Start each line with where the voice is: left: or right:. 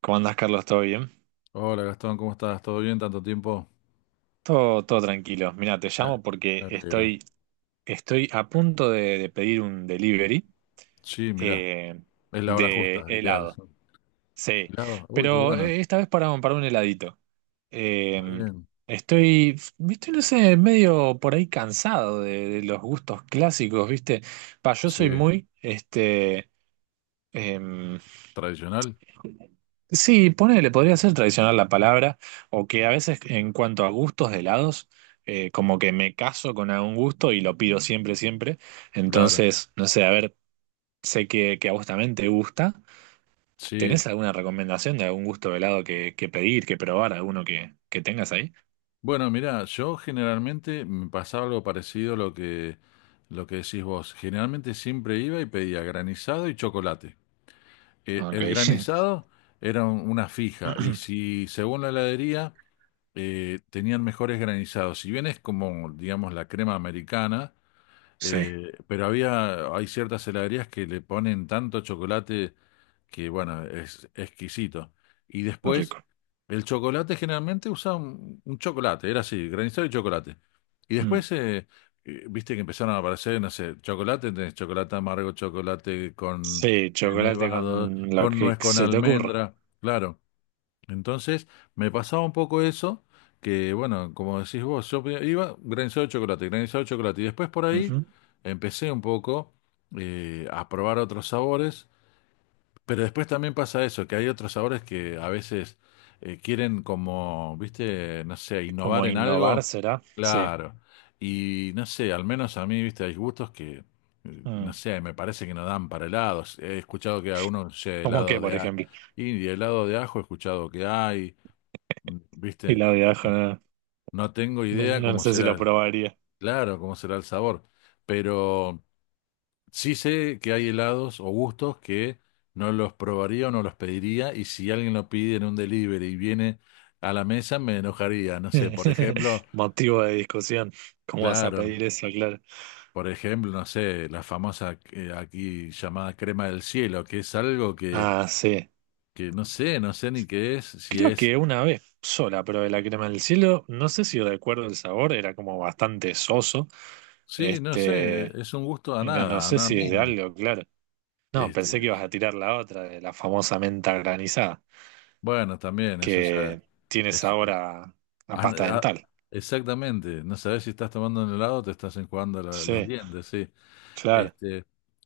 right: ¿Cómo andás, Carlos? ¿Todo bien?
left: Hola Gastón, ¿cómo estás? ¿Todo bien? ¿Tanto tiempo?
right: Todo tranquilo. Mira, te
left: Me
right: llamo
left: me
right: porque
left: alegro.
right: estoy a punto de pedir un delivery
left: Sí, mirá,
right: eh,
left: es la hora
right: de
left: justa, ideal.
right: helado. Sí,
left: ¿Helado? Uy, qué
right: pero
left: bueno.
right: esta vez para, para un heladito.
left: Está
right: Eh,
left: bien.
right: estoy, estoy, no sé, medio por ahí cansado de los gustos clásicos, ¿viste? Pa, yo soy
left: Sí,
right: muy, em,
left: tradicional,
right: sí, ponele, podría ser tradicional la palabra, o que a veces en cuanto a gustos de helados, como que me caso con algún gusto y lo pido siempre, siempre.
left: claro.
right: Entonces, no sé, a ver, sé que a vos también te gusta.
left: Sí.
right: ¿Tenés alguna recomendación de algún gusto de helado que pedir, que probar, alguno que tengas ahí?
left: Bueno, mirá, yo generalmente me pasaba algo parecido a lo que decís vos. Generalmente siempre iba y pedía granizado y chocolate.
right: Ok.
left: El granizado era una fija y si según la heladería tenían mejores granizados, si bien es como, digamos, la crema americana.
right: Sí,
left: Pero hay ciertas heladerías que le ponen tanto chocolate que, bueno, es exquisito. Y
right: lo
left: después,
right: rico.
left: el chocolate generalmente usaba un chocolate, era así, granizado y chocolate. Y
right: Mm.
left: después, viste que empezaron a aparecer, no sé, chocolate, tenés chocolate amargo, chocolate con
right: Sí, chocolate
left: nevado,
right: con lo
left: con
right: que
left: nuez, con
right: se te ocurra.
left: almendra, claro. Entonces, me pasaba un poco eso, que bueno, como decís vos, yo iba granizado de chocolate, y después por ahí
right: Ujú.
left: empecé un poco a probar otros sabores, pero después también pasa eso, que hay otros sabores que a veces quieren como, viste, no sé, innovar
right: Como
left: en
right: innovar
left: algo,
right: será. Sí.
left: claro, y no sé, al menos a mí, viste, hay gustos que,
right: Mm.
left: no sé, me parece que no dan para helados, he escuchado que algunos, no sé,
right: ¿Cómo
left: helado
right: qué, por
left: de...
right: ejemplo?
left: y de helado de ajo he escuchado que hay.
right: Y
left: ¿Viste?
right: la de ajo,
left: No,
right: ¿no?
left: no tengo
right: No,
left: idea
right: no
left: cómo
right: sé si
left: será
right: lo probaría.
left: claro, cómo será el sabor, pero sí sé que hay helados o gustos que no los probaría o no los pediría y si alguien lo pide en un delivery y viene a la mesa me enojaría, no sé, por ejemplo,
right: Motivo de discusión. ¿Cómo vas a
left: claro,
right: pedir eso, claro?
left: por ejemplo, no sé, la famosa aquí llamada crema del cielo, que es algo
right: Ah, sí.
left: que no sé, no sé ni qué es, si
right: Creo
left: es,
right: que una vez sola probé la crema del cielo. No sé si recuerdo el sabor, era como bastante soso.
left: sí, no sé,
right: Este,
left: es un gusto
right: y no, no
left: a
right: sé
left: nada
right: si es de
left: misma.
right: algo, claro. No,
left: Este,
right: pensé que ibas a tirar la otra, de la famosa menta granizada,
left: bueno, también, eso ya
right: que tiene
left: es,
right: sabor
left: es-
right: a
left: ah, no,
right: pasta
left: ah,
right: dental.
left: exactamente, no sabes si estás tomando un helado o te estás enjuagando los
right: Sí,
left: dientes, sí.
right: claro.
left: Este,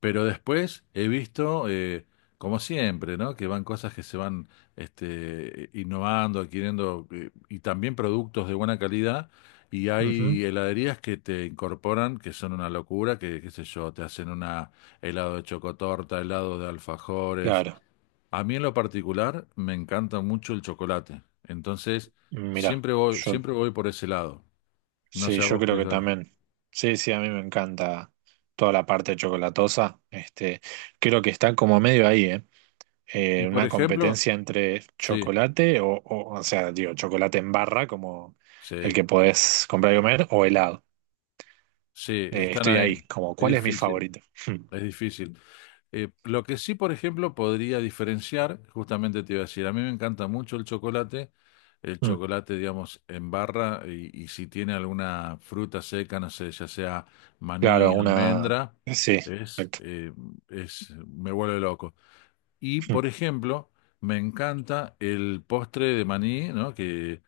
left: pero después he visto, como siempre, ¿no? Que van cosas que se van este, innovando, adquiriendo, y también productos de buena calidad, y
right: Ujú,
left: hay heladerías que te incorporan, que son una locura, que, qué sé yo, te hacen una helado de chocotorta, helado de alfajores.
right: claro.
left: A mí en lo particular me encanta mucho el chocolate. Entonces,
right: Mirá, yo
left: siempre voy por ese lado. No
right: sí,
left: sé a
right: yo
left: vos
right: creo
left: qué.
right: que también. Sí, sí, a mí me encanta toda la parte chocolatosa. Este, creo que está como medio ahí, ¿eh?
left: Y por
right: Una
left: ejemplo,
right: competencia entre
left: sí,
right: chocolate o sea, digo, chocolate en barra, como el
left: sí,
right: que podés comprar y comer, o helado.
left: sí, están
right: Estoy ahí,
left: ahí.
right: como,
left: Es
right: ¿cuál es mi
left: difícil,
right: favorito? Mm,
left: es difícil. Lo que sí, por ejemplo, podría diferenciar, justamente te iba a decir, a mí me encanta mucho el
right: mm.
left: chocolate, digamos, en barra y si tiene alguna fruta seca, no sé, ya sea maní,
right: Claro, una...
left: almendra,
right: Sí,
left: es,
right: perfecto.
left: eh, es, me vuelve loco. Y,
right: Mm,
left: por ejemplo, me encanta el postre de maní, ¿no?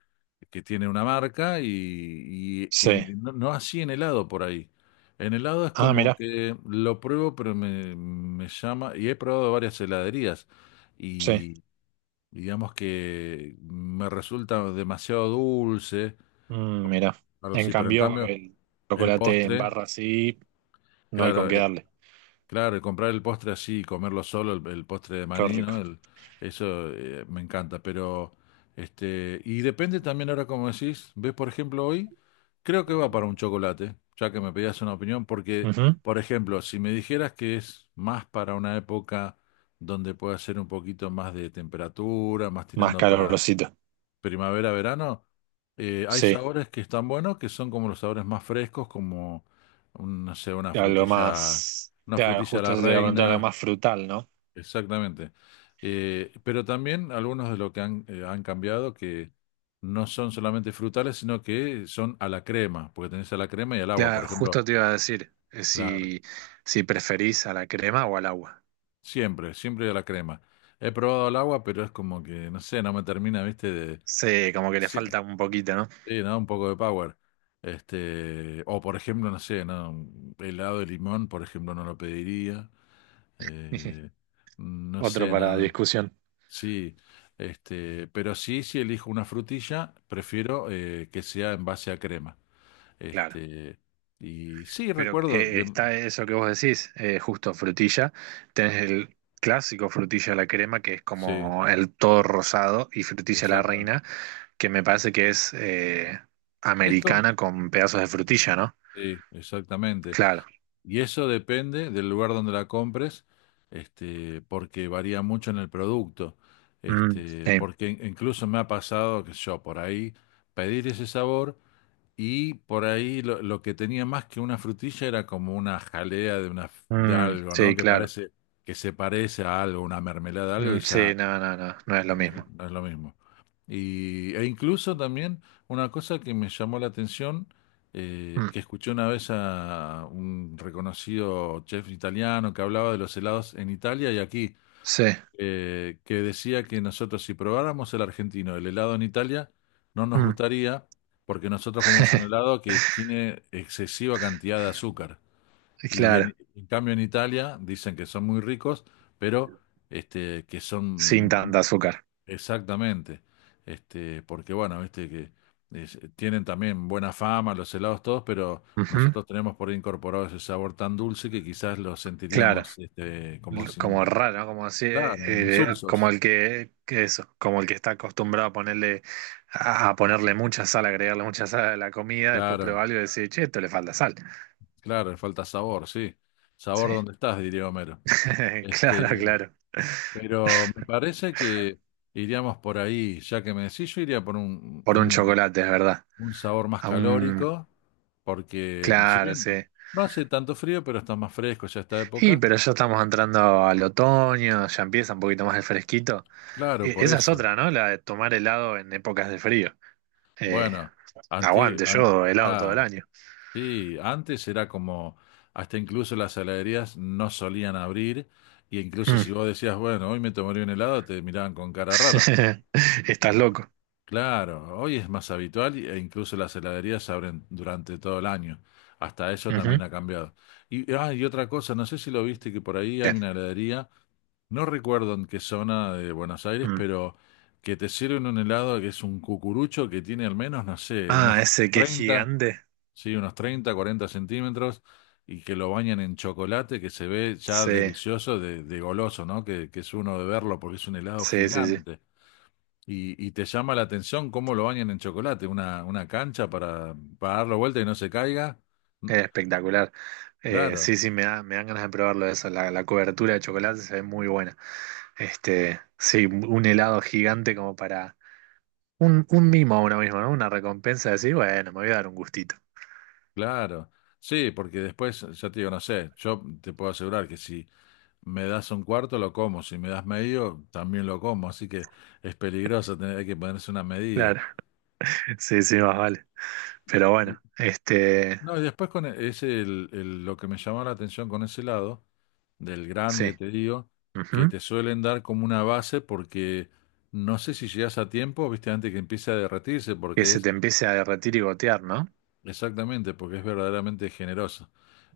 left: Que tiene una marca y
right: sí.
left: no, no así en helado por ahí. En helado es
right: Ah,
left: como
right: mira,
left: que lo pruebo, pero me llama, y he probado varias heladerías
right: sí.
left: y digamos que me resulta demasiado dulce,
right: Mm, mira.
left: algo
right: En
left: así, pero en
right: cambio,
left: cambio
right: el
left: el
right: chocolate en
left: postre,
right: barra sí, no hay con
left: claro,
right: qué darle.
left: claro, y comprar el postre así, y comerlo solo, el postre de
right: Qué
left: maní, ¿no?
right: rico.
left: El eso me encanta, pero este, y depende también ahora como decís, ves por ejemplo hoy, creo que va para un chocolate, ya que me pedías una opinión, porque
right: Ujú.
left: por ejemplo, si me dijeras que es más para una época donde pueda ser un poquito más de temperatura, más
right: Más
left: tirando para
right: calorosito.
left: primavera-verano, hay
right: Sí,
left: sabores que están buenos, que son como los sabores más frescos, como, no sé,
right: algo más.
left: una
right: Claro,
left: frutilla a
right: justo
left: la
right: te iba a preguntar algo
left: reina,
right: más frutal, ¿no?
left: exactamente. Pero también algunos de lo que han cambiado, que no son solamente frutales, sino que son a la crema, porque tenés a la crema y al agua, por
right: Claro,
left: ejemplo,
right: justo te iba a decir
left: claro,
right: si preferís a la crema o al agua.
left: siempre, siempre a la crema. He probado al agua, pero es como que, no sé, no me termina, viste, de...
right: Sí, como que le
left: Sí,
right: falta un poquito, ¿no?
left: sí, ¿no? Un poco de power. Este, o por ejemplo, no sé, ¿no? Un helado de limón, por ejemplo, no lo pediría. Eh, no
right: Otro
left: sé, no,
right: para
left: no.
right: discusión.
left: Sí, este, pero sí, si elijo una frutilla, prefiero que sea en base a crema.
right: Claro.
left: Este, y sí,
right: Pero
left: recuerdo,
right: está eso que vos decís, justo frutilla. Tenés el clásico frutilla a la crema, que es
left: sí,
right: como el todo rosado, y frutilla a la
left: exacta-
right: reina, que me parece que es
left: es
right: americana con pedazos de frutilla, ¿no?
left: sí, exactamente.
right: Claro.
left: Y eso depende del lugar donde la compres, este, porque varía mucho en el producto.
right: Mm,
left: Este,
right: sí,
left: porque incluso me ha pasado que yo por ahí pedir ese sabor y por ahí lo que tenía más que una frutilla era como una jalea de una de
right: mm,
left: algo, ¿no?
right: sí,
left: Que
right: claro.
left: parece que se parece a algo, una mermelada, algo y
right: Mm, sí,
left: ya
right: no, no, no, no es lo
left: no es,
right: mismo.
left: no es lo mismo. Y, e incluso también una cosa que me llamó la atención,
right: Mm,
left: que escuché una vez a un reconocido chef italiano que hablaba de los helados en Italia y aquí,
right: sí,
left: que decía que nosotros si probáramos el argentino, el helado en Italia, no nos
right: mm.
left: gustaría porque nosotros comemos un helado que tiene excesiva cantidad de azúcar. Y
right: Claro,
left: en cambio en Italia dicen que son muy ricos, pero este, que
right: sin
left: son
right: tanta azúcar.
left: exactamente. Este, porque bueno, viste que tienen también buena fama los helados todos, pero
right: Ujú,
left: nosotros tenemos por ahí incorporado ese sabor tan dulce que quizás lo
right: claro,
left: sentiríamos este, como
right: L-
left: sin,
right: como raro, ¿no? Como así,
left: claro,
right: como
left: insulsos.
right: el que eso, como el que está acostumbrado a ponerle, a ponerle mucha sal, agregarle mucha sal a la comida, después prueba
left: Claro,
right: algo y decir, che, esto le falta sal.
left: claro, le falta sabor, sí.
right: Sí,
left: Sabor donde estás, diría Homero.
right: claro,
left: Este,
right: claro.
left: pero me parece que iríamos por ahí, ya que me decís, yo iría por
right: Por un chocolate, es verdad.
left: un sabor más
right: A un,
left: calórico, porque si
right: claro,
left: bien
right: sí.
left: no hace tanto frío, pero está más fresco ya esta
right: Sí,
left: época.
right: pero ya estamos entrando al otoño, ya empieza un poquito más el fresquito.
left: Claro, por
right: Esa es
left: eso.
right: otra, ¿no? La de tomar helado en épocas de frío. Eh,
left: Bueno,
right: aguante, yo helado todo el
left: claro,
right: año.
left: sí, antes era como, hasta incluso las heladerías no solían abrir, y incluso si
right: Mm.
left: vos decías, bueno, hoy me tomaría un helado, te miraban con cara rara.
right: Estás loco.
left: Claro, hoy es más habitual e incluso las heladerías abren durante todo el año. Hasta eso
right: Ujú.
left: también ha cambiado. Y, ah, y otra cosa, no sé si lo viste, que por ahí hay
right: ¿Qué?
left: una heladería, no recuerdo en qué zona de Buenos Aires,
right: Mm.
left: pero que te sirven un helado que es un cucurucho que tiene al menos, no sé,
right: Ah, ese que es
left: 30
right: gigante.
left: sí, unos 30 40 centímetros y que lo bañan en chocolate que se ve ya
right: Sí,
left: delicioso de goloso, ¿no? Que es uno de verlo porque es un helado
right: sí, sí, sí.
left: gigante. Y te llama la atención cómo lo bañan en chocolate, una cancha para darlo vuelta y no se caiga. Mm,
right: Es espectacular.
left: claro,
right: Sí, sí, me dan ganas de probarlo eso. La cobertura de chocolate se ve muy buena. Este, sí, un helado gigante como para un mimo a uno mismo, ¿no? Una recompensa de decir, bueno, me voy a dar un gustito.
left: claro. Sí, porque después, ya te digo, no sé, yo te puedo asegurar que si me das un cuarto, lo como. Si me das medio, también lo como. Así que es peligroso, tener, hay que ponerse una medida.
right: Claro, sí, sí, más vale. Pero
left: Y-
right: bueno, este,
left: No, y después con lo que me llamó la atención con ese lado, del grande,
right: sí.
left: te digo, que
right: Ujú.
left: te suelen dar como una base porque no sé si llegas a tiempo, viste, antes que empiece a derretirse,
right: Que
left: porque
right: se te
left: es
right: empiece a derretir y gotear, ¿no?
left: exactamente, porque es verdaderamente generoso.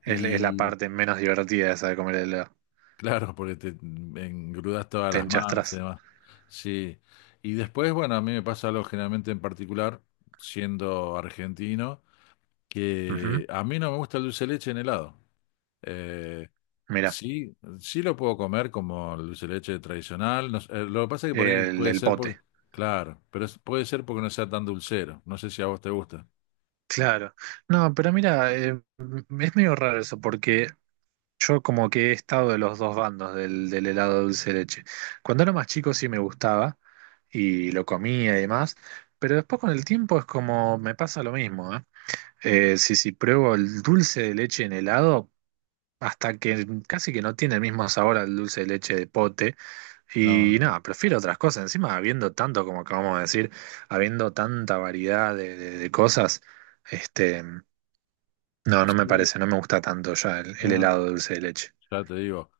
right: Es la parte menos divertida esa de comer el helado.
left: Claro, porque te engrudas todas
right: Te
left: las manos y
right: enchastras.
left: demás. Sí. Y después, bueno, a mí me pasa algo generalmente en particular, siendo argentino, que
right: Ujú.
left: a mí no me gusta el dulce de leche en helado. Eh,
right: Mira,
left: sí, sí lo puedo comer como el dulce de leche tradicional. No sé, lo que pasa es que por ahí
right: el
left: puede
right: del
left: ser porque,
right: pote.
left: claro, pero puede ser porque no sea tan dulcero. No sé si a vos te gusta.
right: Claro. No, pero mira, es medio raro eso, porque yo como que he estado de los dos bandos del helado dulce de leche. Cuando era más chico sí me gustaba y lo comía y demás, pero después con el tiempo es como me pasa lo mismo, ¿eh? Si pruebo el dulce de leche en helado, hasta que casi que no tiene el mismo sabor al dulce de leche de pote.
left: No,
right: Y
left: no.
right: nada, prefiero otras cosas. Encima, habiendo tanto, como acabamos de decir, habiendo tanta variedad de cosas, este, no, no me
left: Sí,
right: parece, no me gusta tanto ya el
left: no.
right: helado de dulce de leche.
left: Ya te digo,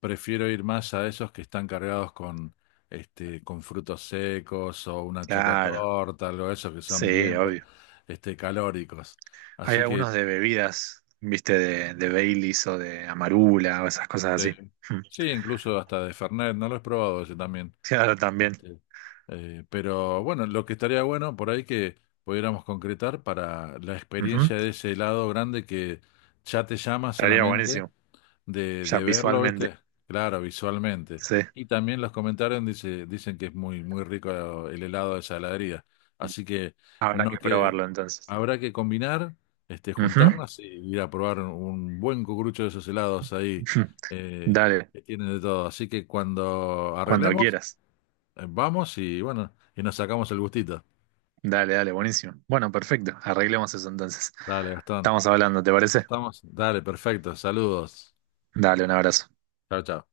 left: prefiero ir más a esos que están cargados con, este, con frutos secos o una
right: Claro.
left: chocotorta, algo de eso, que son
right: Sí,
left: bien,
right: obvio.
left: este, calóricos.
right: Hay
left: Así que,
right: algunos de bebidas, viste, de Baileys o de Amarula o esas cosas
left: eh,
right: así. Mm.
left: sí, incluso hasta de Fernet, no lo he probado ese también.
right: Claro, también.
left: Este, pero bueno, lo que estaría bueno por ahí que pudiéramos concretar para la
right: Ujú.
left: experiencia de ese helado grande que ya te llama
right: Estaría
left: solamente
right: buenísimo, ya
left: de verlo,
right: visualmente.
left: ¿viste? Claro, visualmente.
right: Sí,
left: Y también los comentarios dicen que es muy, muy rico el helado de saladería. Así que
right: habrá
left: no
right: que
left: que
right: probarlo entonces.
left: habrá que combinar, este,
right: Ujú.
left: juntarnos y ir a probar un buen cucurucho de esos helados ahí,
right: Ujú.
left: eh,
right: Dale,
left: que tienen de todo. Así que cuando
right: cuando
left: arreglemos,
right: quieras.
left: vamos y bueno, y nos sacamos el gustito.
right: Dale, dale, buenísimo. Bueno, perfecto. Arreglemos eso entonces.
left: Dale, Gastón.
right: Estamos hablando, ¿te
left: Nos
right: parece?
left: estamos. Dale, perfecto. Saludos.
right: Dale, un abrazo.
left: Chao, chao.